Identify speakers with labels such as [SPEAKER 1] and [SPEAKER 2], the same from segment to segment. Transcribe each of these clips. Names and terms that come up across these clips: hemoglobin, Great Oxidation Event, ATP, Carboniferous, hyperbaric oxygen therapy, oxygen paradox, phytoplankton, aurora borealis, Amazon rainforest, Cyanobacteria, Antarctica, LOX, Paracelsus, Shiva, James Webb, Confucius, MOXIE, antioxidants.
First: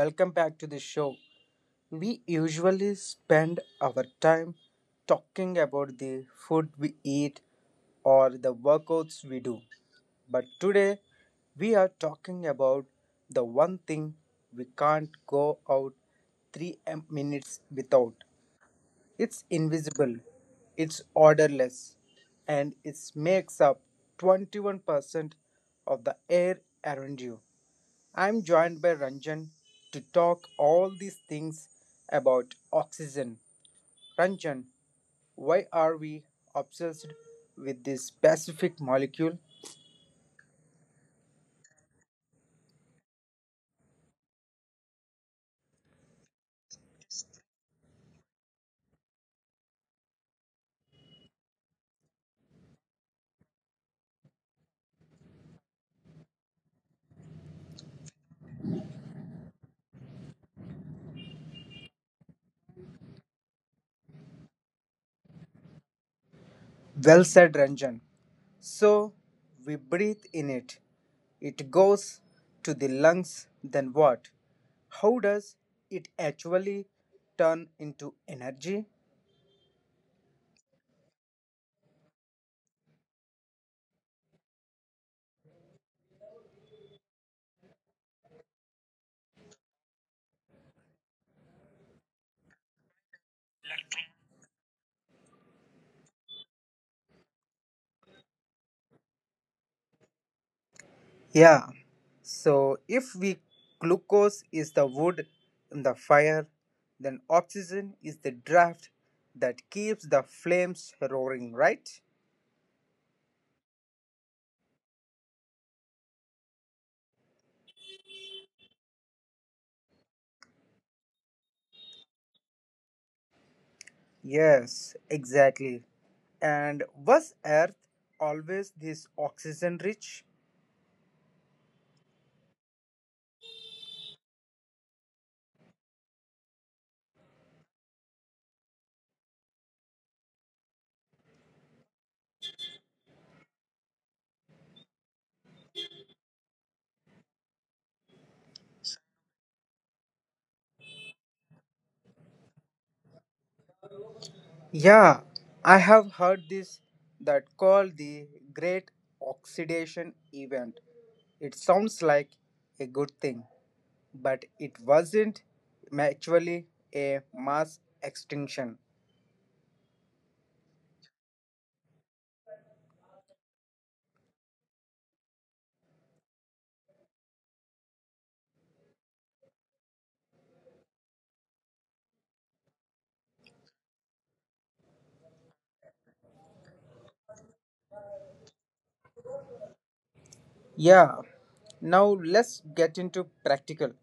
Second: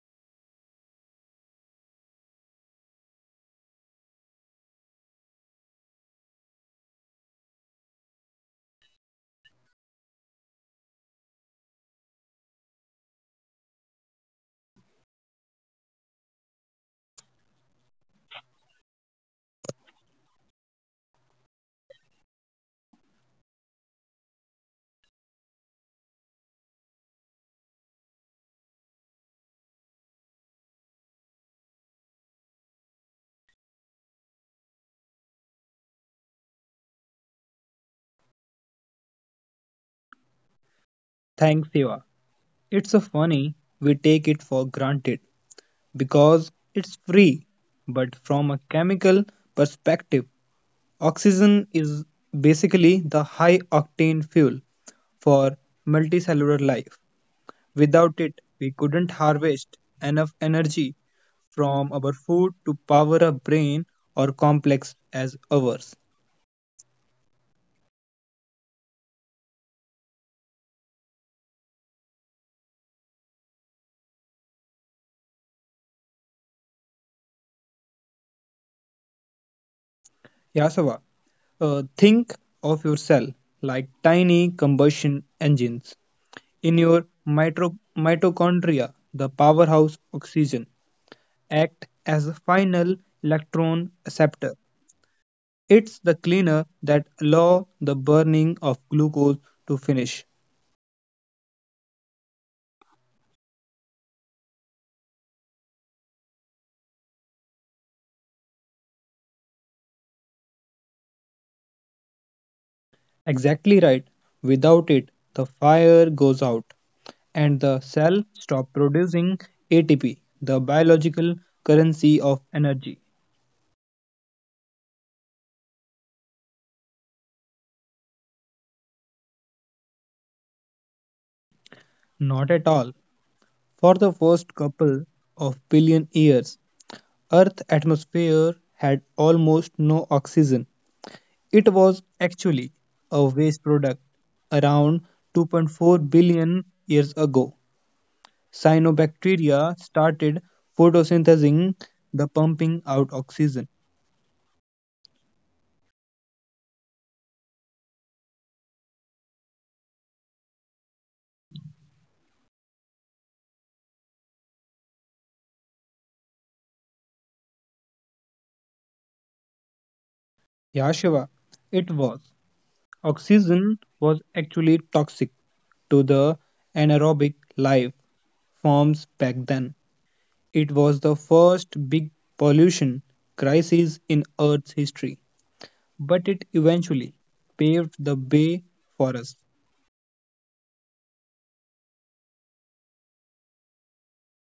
[SPEAKER 1] Welcome back to the show. We usually spend our time talking about the food we eat or the workouts we do. But today, we are talking about the one thing we can't go out 3 minutes without. It's invisible, it's odorless, and it makes up 21% of the air around you. I'm joined by Ranjan to talk all these things about oxygen. Ranjan, why are we obsessed with this specific molecule?
[SPEAKER 2] Thanks, Siva. It's so funny we take it for granted because it's free. But from a chemical perspective, oxygen is basically the high octane fuel for multicellular life. Without it, we couldn't harvest enough energy from our food to power a brain or complex as ours.
[SPEAKER 1] Well said, Ranjan. So we breathe in it. It goes to the lungs, then what? How does it actually turn into energy?
[SPEAKER 2] Yasava, think of yourself like tiny combustion engines in your mitochondria, the powerhouse oxygen, act as the final electron acceptor. It's the cleaner that allow the burning of glucose to finish.
[SPEAKER 1] Yeah. So if we glucose is the wood in the fire, then oxygen is the draft that keeps the flames roaring, right?
[SPEAKER 2] Exactly right. Without it, the fire goes out and the cell stop producing ATP, the biological currency of energy.
[SPEAKER 1] Yes, exactly. And was Earth always this oxygen rich?
[SPEAKER 2] Not at all. For the first couple of billion years, Earth's atmosphere had almost no oxygen. It was actually a waste product around 2.4 billion years ago. Cyanobacteria started photosynthesizing the pumping out oxygen.
[SPEAKER 1] Yeah, I have heard this that called the Great Oxidation Event. It sounds like a good thing, but it wasn't actually a mass extinction.
[SPEAKER 2] Yeah, Shiva, it was. Oxygen was actually toxic to the anaerobic life forms back then. It was the first big pollution crisis in Earth's history, but it eventually paved the way for us.
[SPEAKER 1] Yeah, now let's get into practical.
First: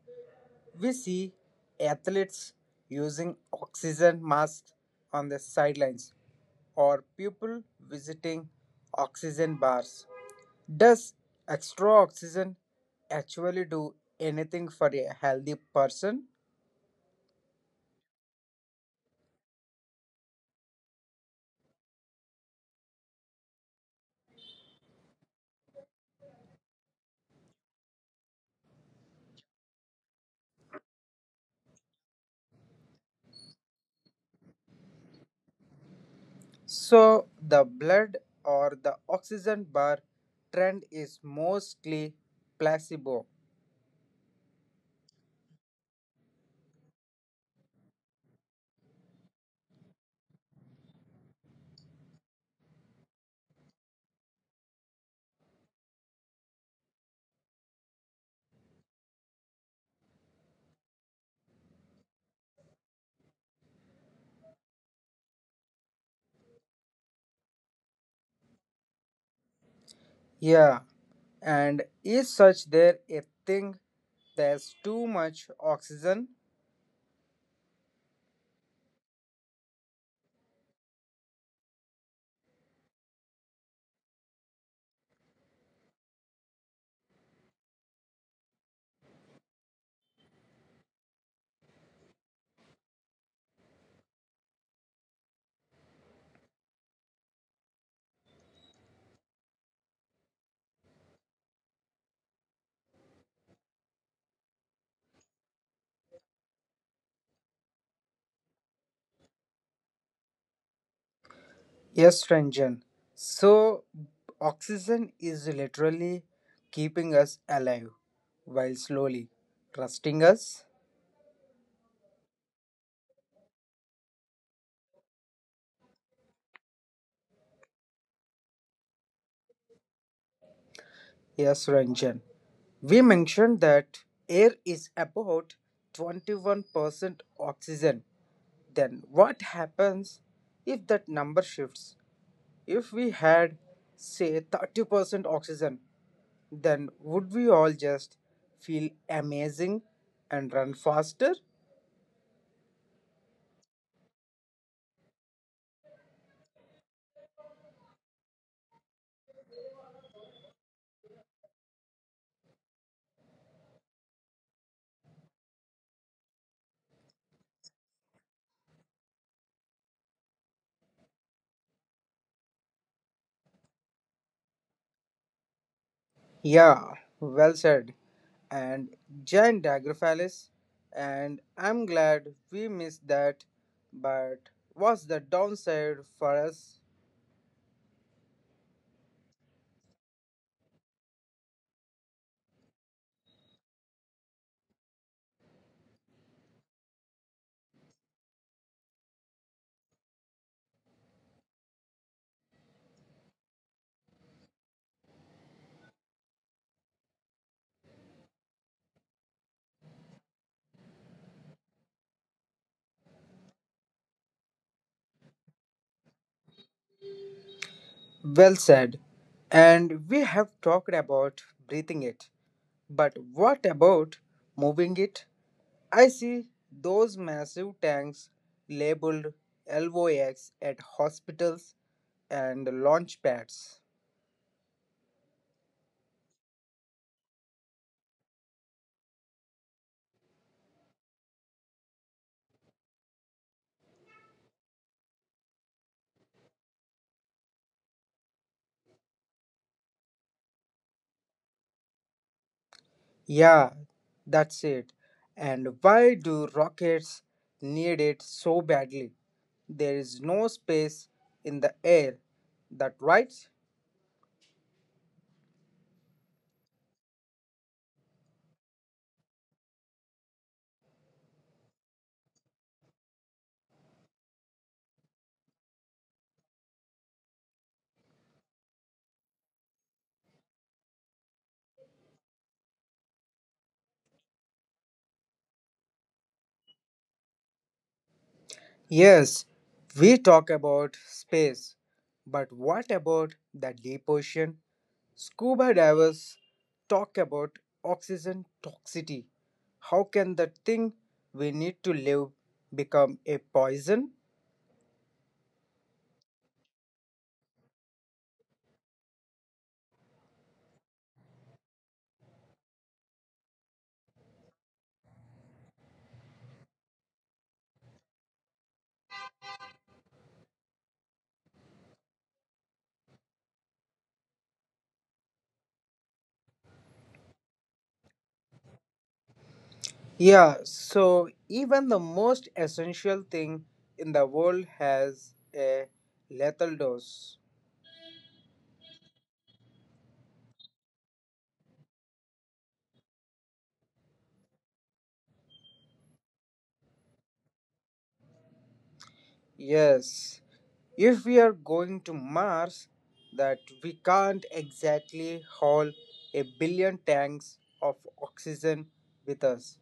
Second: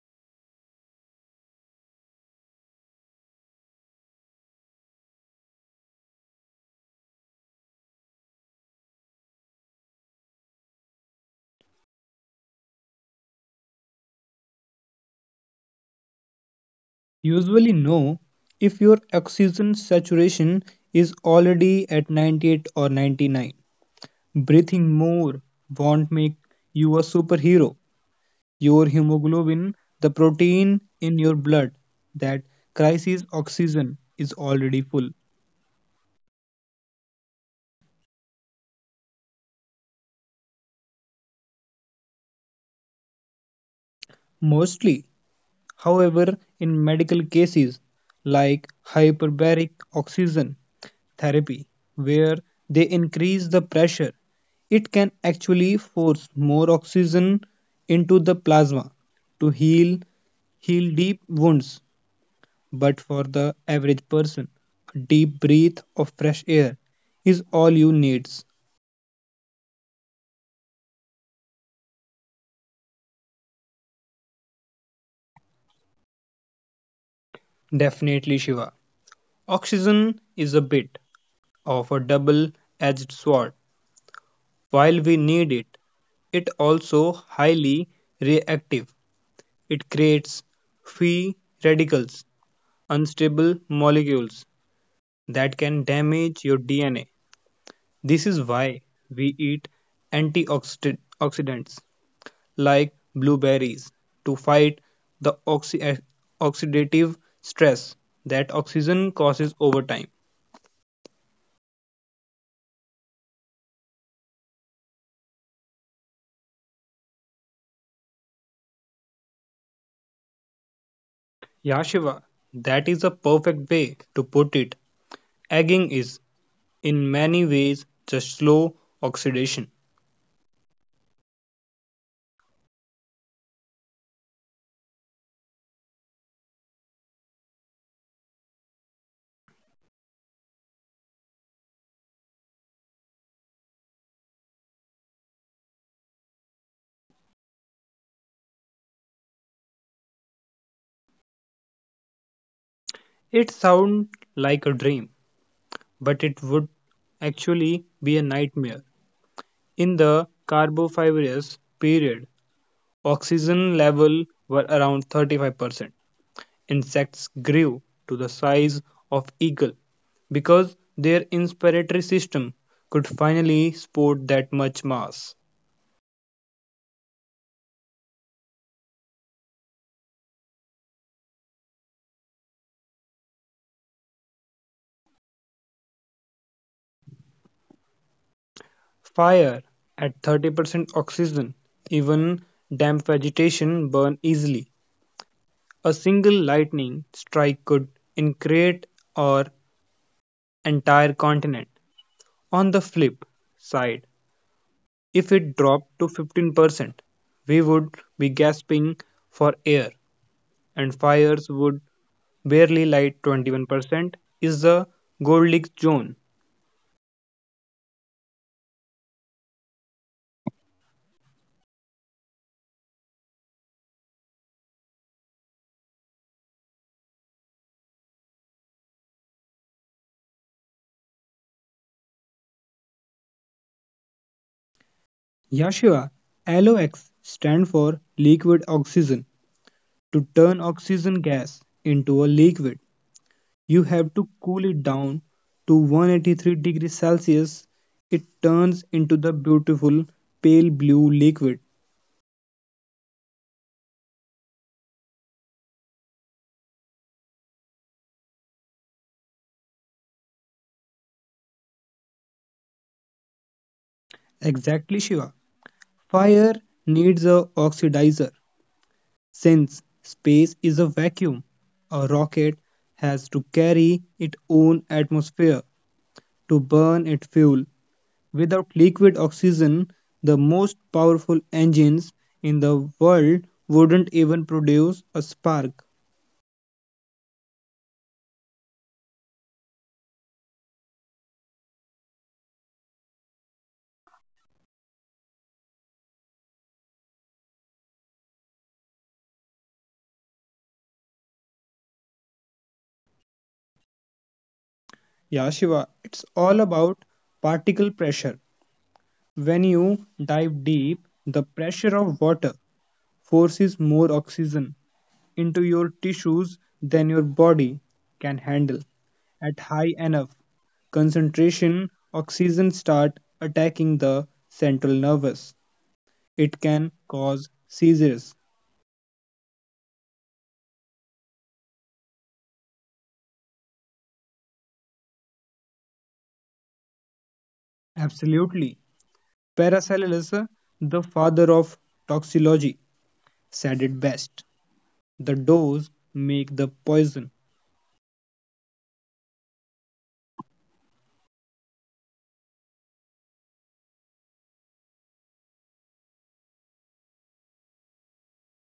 [SPEAKER 1] We see athletes using oxygen masks on the sidelines or people visiting oxygen bars. Does extra oxygen actually do anything for a healthy person?
[SPEAKER 2] Usually, know if your oxygen saturation is already at 98 or 99. Breathing more won't make you a superhero. Your hemoglobin, the protein in your blood that crisis oxygen, is already full.
[SPEAKER 1] So, the blood or the oxygen bar trend is mostly placebo.
[SPEAKER 2] Mostly, however, in medical cases like hyperbaric oxygen therapy where they increase the pressure, it can actually force more oxygen into the plasma to heal deep wounds. But for the average person, a deep breath of fresh air is all you needs.
[SPEAKER 1] Yeah, and is such there a thing there's too much oxygen?
[SPEAKER 2] Definitely, Shiva. Oxygen is a bit of a double edged sword. While we need it, it also highly reactive. It creates free radicals unstable molecules that can damage your DNA. This is why we eat antioxidants like blueberries to fight the oxidative stress that oxygen causes over time.
[SPEAKER 1] Yes, Ranjan. So, oxygen is literally keeping us alive while slowly rusting us.
[SPEAKER 2] Yeah, Shiva, that is a perfect way to put it. Egging is, in many ways, just slow oxidation.
[SPEAKER 1] Yes, Ranjan. We mentioned that air is about 21% oxygen. Then what happens if that number shifts? If we had, say, 30% oxygen, then would we all just feel amazing and run faster?
[SPEAKER 2] It sounds like a dream, but it would actually be a nightmare. In the Carboniferous period, oxygen levels were around 35%. Insects grew to the size of eagle because their inspiratory system could finally support that much mass.
[SPEAKER 1] Yeah, well said. And giant Dagraphalis, and I'm glad we missed that, but what's the downside for us?
[SPEAKER 2] Fire at 30% oxygen, even damp vegetation burn easily. A single lightning strike could incinerate or entire continent. On the flip side, if it dropped to 15%, we would be gasping for air and fires would barely light. 21% is the Goldilocks zone.
[SPEAKER 1] Well said. And we have talked about breathing it. But what about moving it? I see those massive tanks labeled LOX at hospitals and launch pads.
[SPEAKER 2] Yashiva, LOX stand for liquid oxygen. To turn oxygen gas into a liquid, you have to cool it down to 183 degrees Celsius. It turns into the beautiful pale blue liquid.
[SPEAKER 1] Yeah, that's it. And why do rockets need it so badly? There is no space in the air. That right?
[SPEAKER 2] Exactly, Shiva. Fire needs a oxidizer. Since space is a vacuum, a rocket has to carry its own atmosphere to burn its fuel. Without liquid oxygen, the most powerful engines in the world wouldn't even produce a spark.
[SPEAKER 1] Yes, we talk about space, but what about the deep ocean? Scuba divers talk about oxygen toxicity. How can the thing we need to live become a poison?
[SPEAKER 2] Yeah, Shiva, it's all about particle pressure. When you dive deep, the pressure of water forces more oxygen into your tissues than your body can handle. At high enough concentration oxygen start attacking the central nervous. It can cause seizures.
[SPEAKER 1] Yeah, so even the most essential thing in the world has a lethal dose.
[SPEAKER 2] Absolutely. Paracelsus, the father of toxicology, said it best. The dose make the poison.
[SPEAKER 1] Yes, if we are going to Mars, that we can't exactly haul a billion tanks of oxygen with us.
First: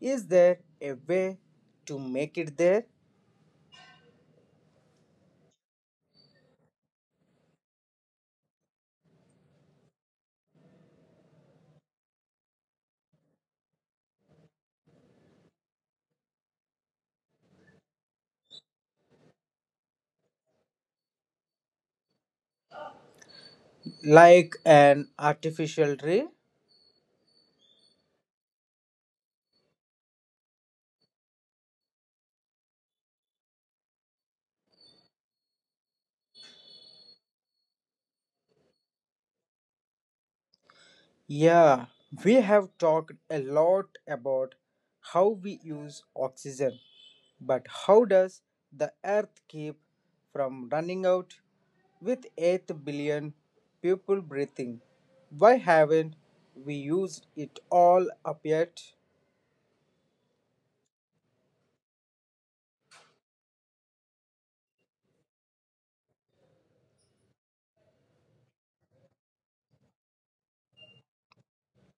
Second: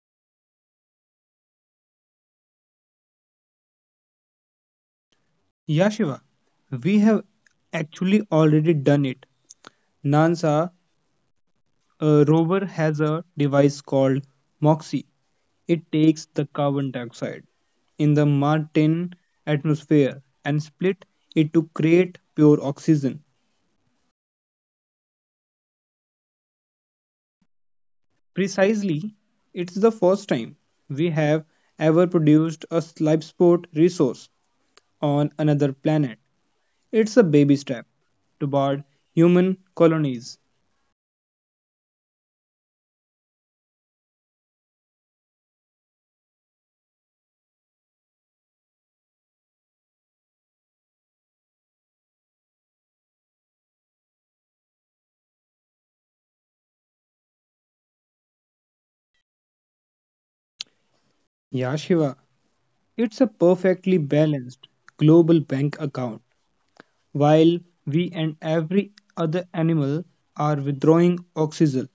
[SPEAKER 1] Is there a way to make it there?
[SPEAKER 2] Yeah, Shiva, we have actually already done it. NASA rover has a device called MOXIE. It takes the carbon dioxide in the Martian atmosphere and split it to create pure oxygen.
[SPEAKER 1] Like an artificial tree?
[SPEAKER 2] Precisely, it's the first time we have ever produced a life support resource on another planet. It's a baby step toward human colonies.
[SPEAKER 1] Yeah, we have talked a lot about how we use oxygen, but how does the earth keep from running out with 8 billion people breathing? Why haven't we used it all up yet?
[SPEAKER 2] Yeah, Shiva, it's a perfectly balanced global bank account. While we and every other animal are withdrawing oxygen,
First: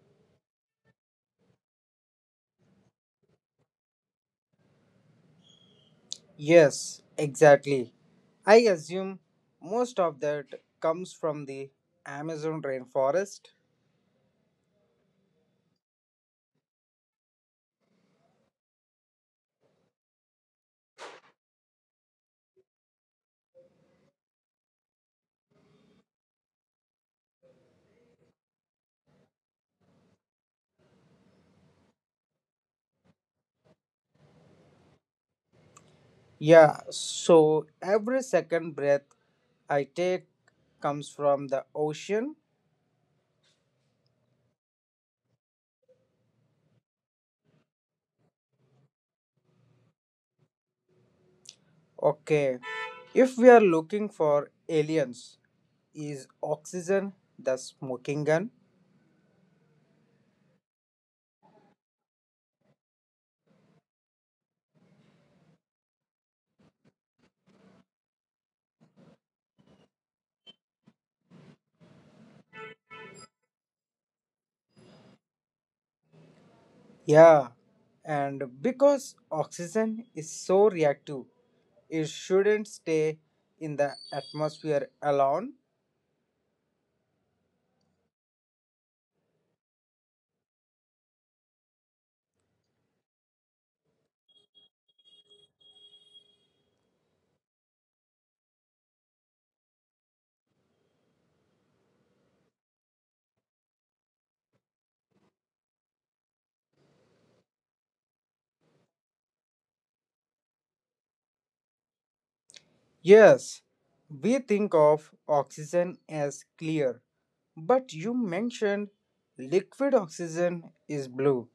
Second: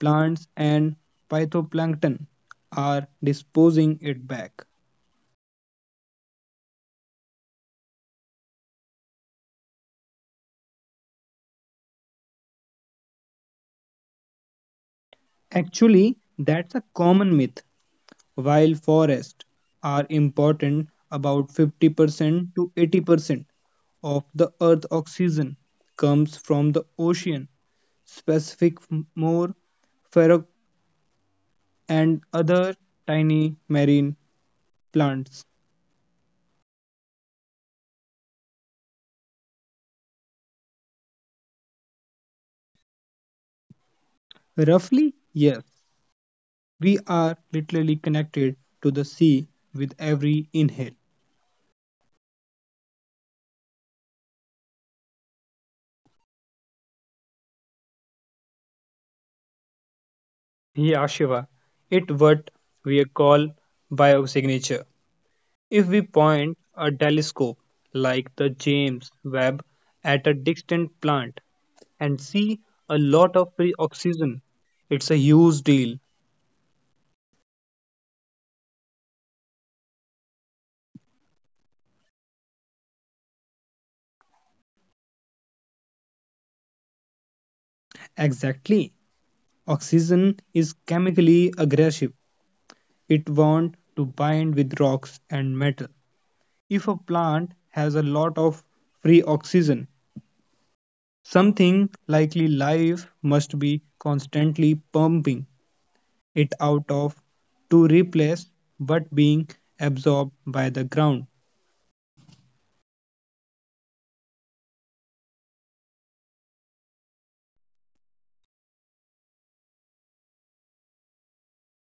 [SPEAKER 2] plants and phytoplankton are disposing it back.
[SPEAKER 1] Yes, exactly. I assume most of that comes from the Amazon rainforest.
[SPEAKER 2] Actually, that's a common myth. While forests are important, about 50% to 80% of the Earth's oxygen comes from the ocean, specific more ferro and other tiny marine plants.
[SPEAKER 1] Yeah, so every second breath I take comes from the ocean.
[SPEAKER 2] Roughly, yes, we are literally connected to the sea with every inhale.
[SPEAKER 1] Okay. If we are looking for aliens, is oxygen the smoking gun?
[SPEAKER 2] Yeah, Shiva. It what we call biosignature. If we point a telescope like the James Webb at a distant plant and see a lot of free oxygen, it's a huge deal.
[SPEAKER 1] Yeah. And because oxygen is so reactive, it shouldn't stay in the atmosphere alone.
[SPEAKER 2] Exactly. Oxygen is chemically aggressive. It wants to bind with rocks and metal. If a plant has a lot of free oxygen, something likely life must be constantly pumping it out of to replace but being absorbed by the ground.
[SPEAKER 1] Yes, we think of oxygen as clear, but you mentioned liquid oxygen is blue.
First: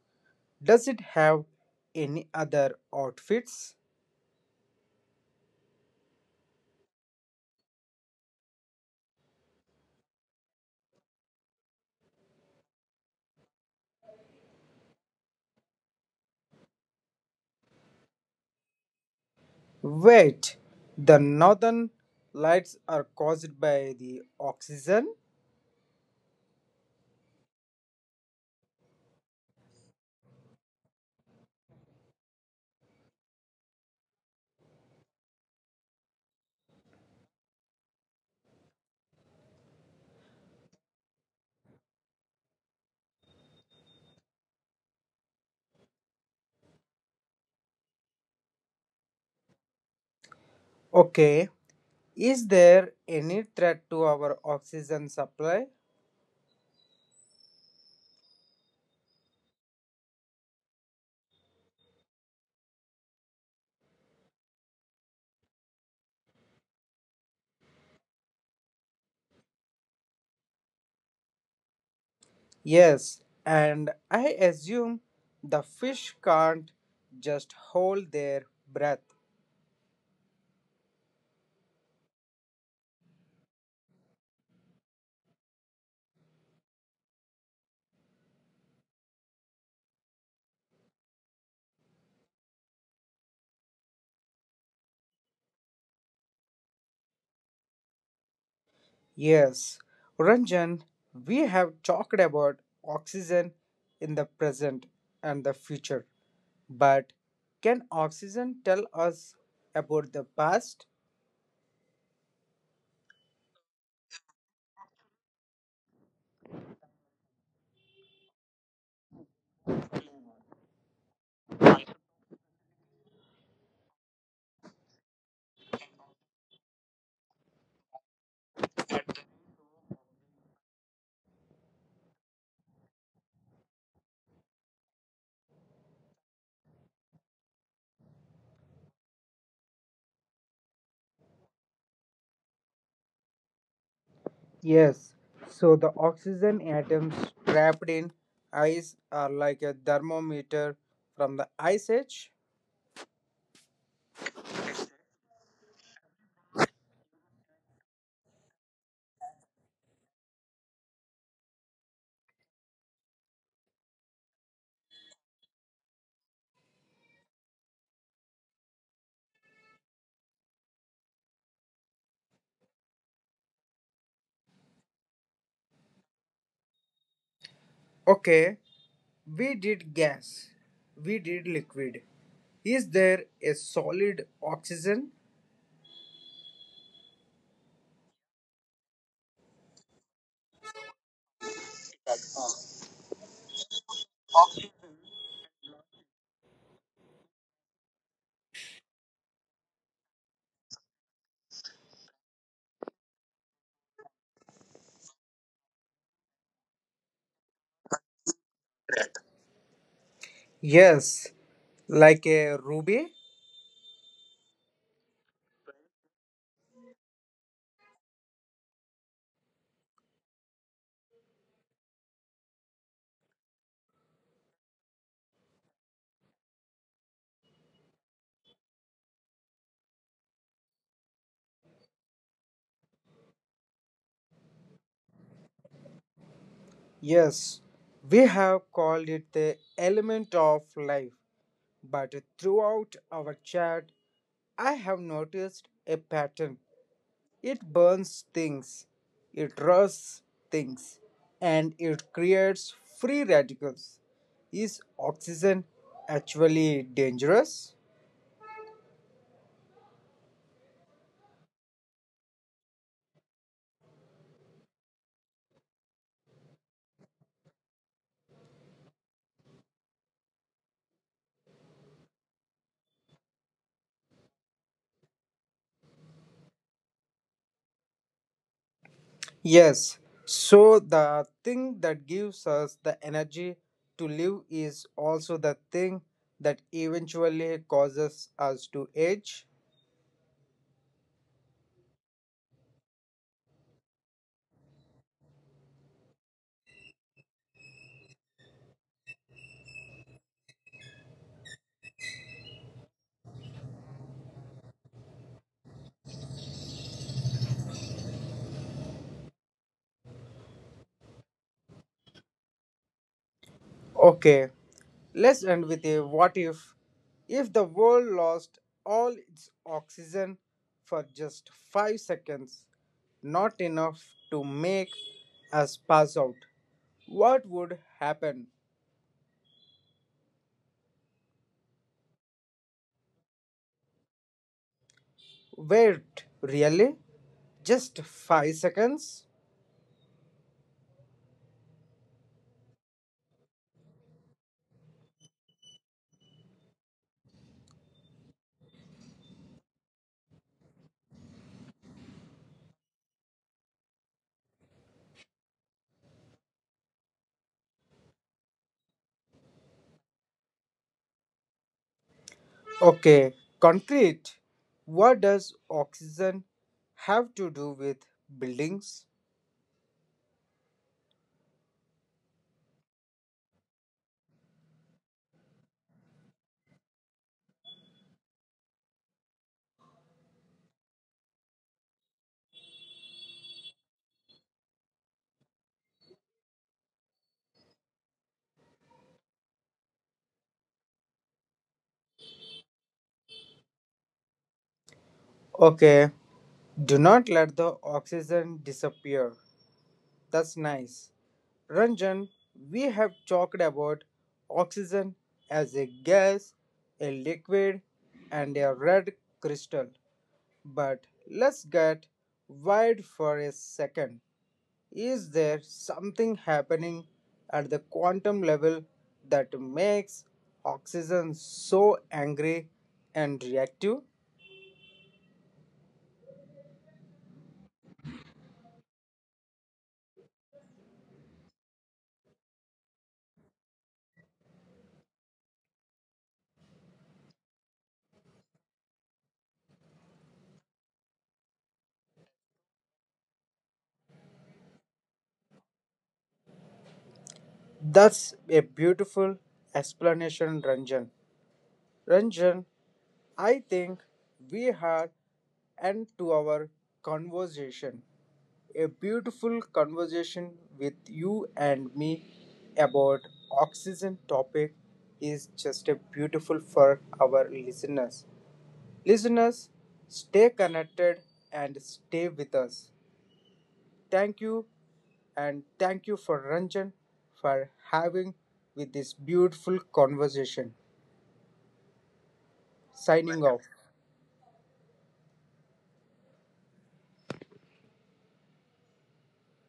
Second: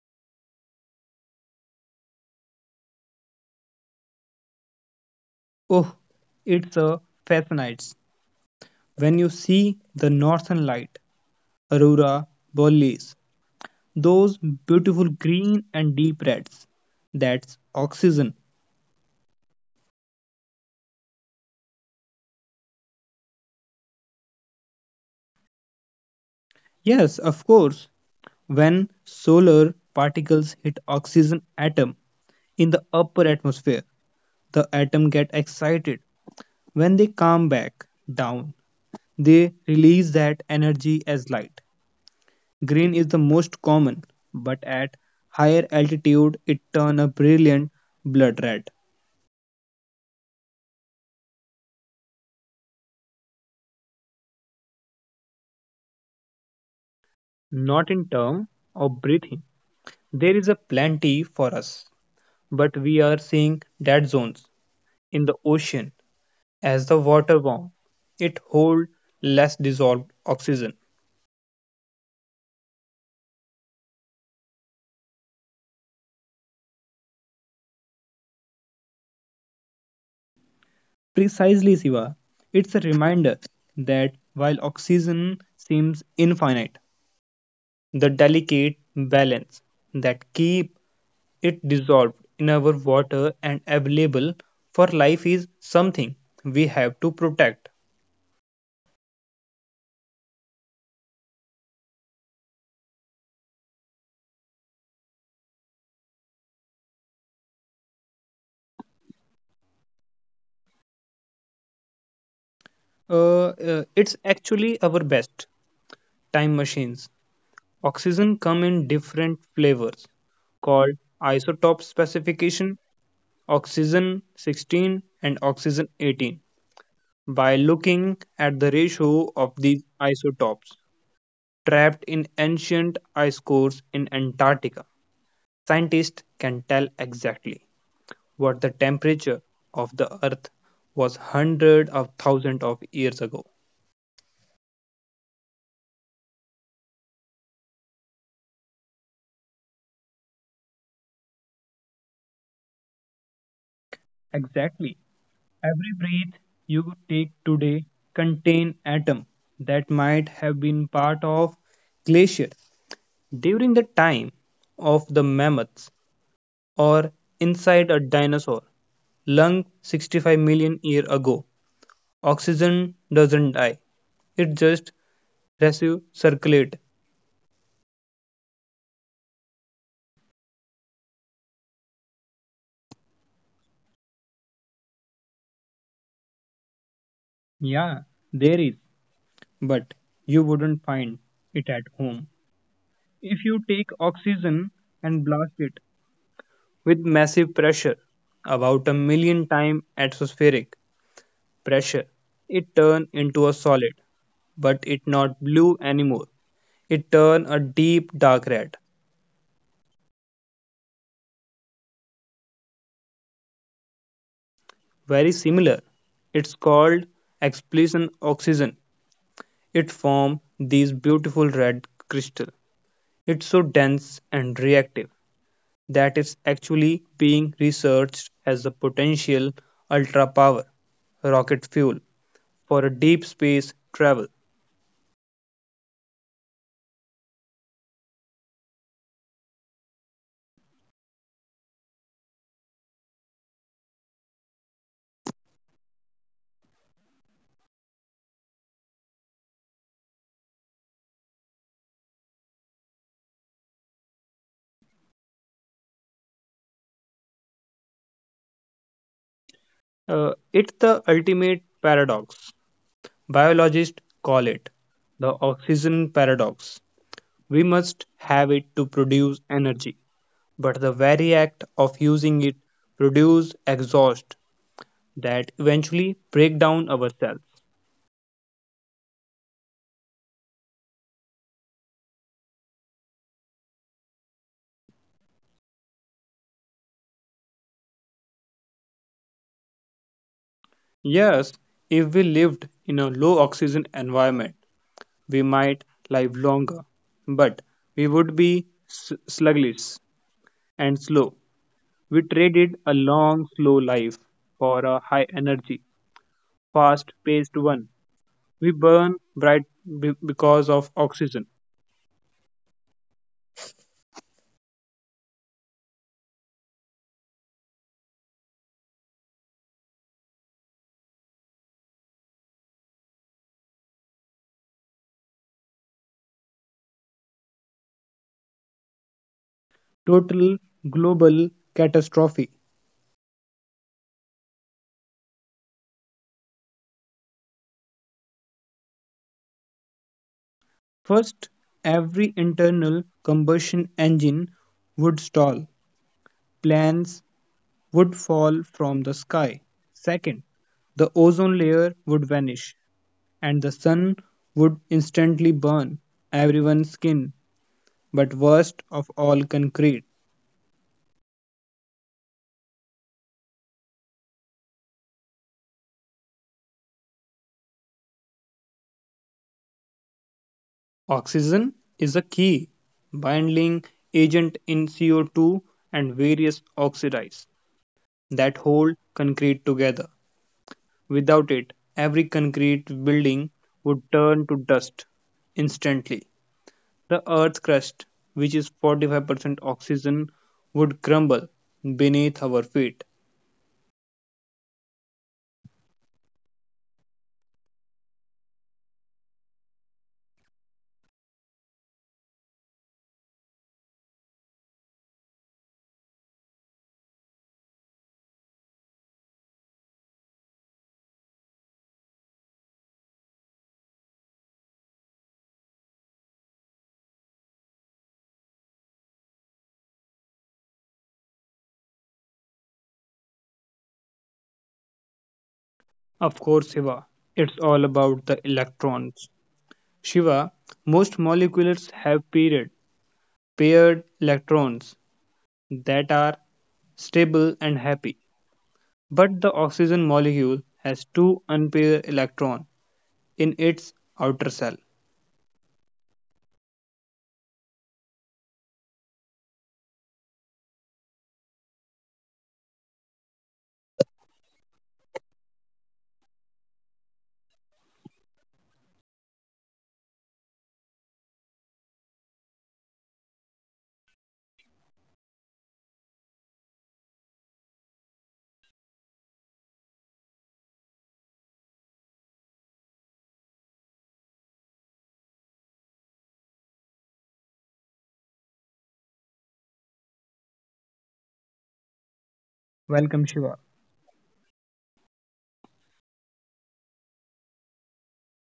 [SPEAKER 1] Does it have any other outfits?
[SPEAKER 2] Oh, it's a fascinates when you see the northern light, aurora borealis, those beautiful green and deep reds. That's oxygen.
[SPEAKER 1] Wait, the northern lights are caused by the oxygen?
[SPEAKER 2] Yes, of course, when solar particles hit oxygen atom in the upper atmosphere, the atom get excited. When they come back down, they release that energy as light. Green is the most common, but at higher altitude it turns a brilliant blood red.
[SPEAKER 1] Okay, is there any threat to our oxygen supply?
[SPEAKER 2] Not in terms of breathing. There is a plenty for us, but we are seeing dead zones in the ocean as the water warms. It holds less dissolved oxygen.
[SPEAKER 1] Yes, and I assume the fish can't just hold their breath.
[SPEAKER 2] Precisely, Siva. It's a reminder that while oxygen seems infinite, the delicate balance that keeps it dissolved in our water and available for life is something we have to protect.
[SPEAKER 1] Yes, Ranjan, we have talked about oxygen in the present and the future. But can oxygen tell us about the past?
[SPEAKER 2] It's actually our best time machines. Oxygen come in different flavors called isotope specification oxygen 16 and oxygen 18. By looking at the ratio of these isotopes trapped in ancient ice cores in Antarctica, scientists can tell exactly what the temperature of the earth was hundreds of thousands of years ago.
[SPEAKER 1] Yes, so the oxygen atoms trapped in ice are like a thermometer from the ice age.
[SPEAKER 2] Exactly. Every breath you take today contain atom that might have been part of glaciers during the time of the mammoths or inside a dinosaur lung 65 million years ago. Oxygen doesn't die. It just recirculate.
[SPEAKER 1] Okay, we did gas, we did liquid. Is there a solid oxygen?
[SPEAKER 2] Yeah, there is, but you wouldn't find it at home. If you take oxygen and blast it with massive pressure, about a million times atmospheric pressure, it turns into a solid, but it not blue anymore. It turns a deep dark red,
[SPEAKER 1] Yes, like a ruby.
[SPEAKER 2] very similar. It's called explosion oxygen. It forms these beautiful red crystal. It's so dense and reactive that is actually being researched as a potential ultra-power rocket fuel for a deep space travel.
[SPEAKER 1] Yes, we have called it the element of life. But throughout our chat, I have noticed a pattern. It burns things, it rusts things, and it creates free radicals. Is oxygen actually dangerous?
[SPEAKER 2] It's the ultimate paradox. Biologists call it the oxygen paradox. We must have it to produce energy, but the very act of using it produces exhaust that eventually break down our cells.
[SPEAKER 1] Yes. So, the thing that gives us the energy to live is also the thing that eventually causes us to age.
[SPEAKER 2] Yes, if we lived in a low oxygen environment, we might live longer, but we would be sluggish and slow. We traded a long, slow life for a high energy, fast paced one. We burn bright because of oxygen.
[SPEAKER 1] Okay, let's end with a what if. If the world lost all its oxygen for just 5 seconds, not enough to make us pass out, what would happen?
[SPEAKER 2] Total global catastrophe.
[SPEAKER 1] Wait, really? Just 5 seconds?
[SPEAKER 2] First, every internal combustion engine would stall, planes would fall from the sky. Second, the ozone layer would vanish, and the sun would instantly burn everyone's skin, but worst of all, concrete.
[SPEAKER 1] Okay, concrete. What does oxygen have to do with buildings?
[SPEAKER 2] Oxygen is a key binding agent in CO2 and various oxides that hold concrete together. Without it, every concrete building would turn to dust instantly. The Earth's crust, which is 45% oxygen, would crumble beneath our feet.
[SPEAKER 1] Okay, do not let the oxygen disappear. That's nice. Ranjan, we have talked about oxygen as a gas, a liquid, and a red crystal. But let's get wide for a second. Is there something happening at the quantum level that makes oxygen so angry and reactive?
[SPEAKER 2] Of course, Shiva. It's all about the electrons. Shiva, most molecules have paired electrons that are stable and happy. But the oxygen molecule has two unpaired electrons in its outer shell.
[SPEAKER 1] That's a beautiful explanation, Ranjan. Ranjan, I think we had end to our conversation. A beautiful conversation with you and me about oxygen topic is just a beautiful for our listeners. Listeners, stay connected and stay with us. Thank you and thank you for Ranjan for having with this beautiful conversation. Signing off.
[SPEAKER 2] Welcome, Shiva.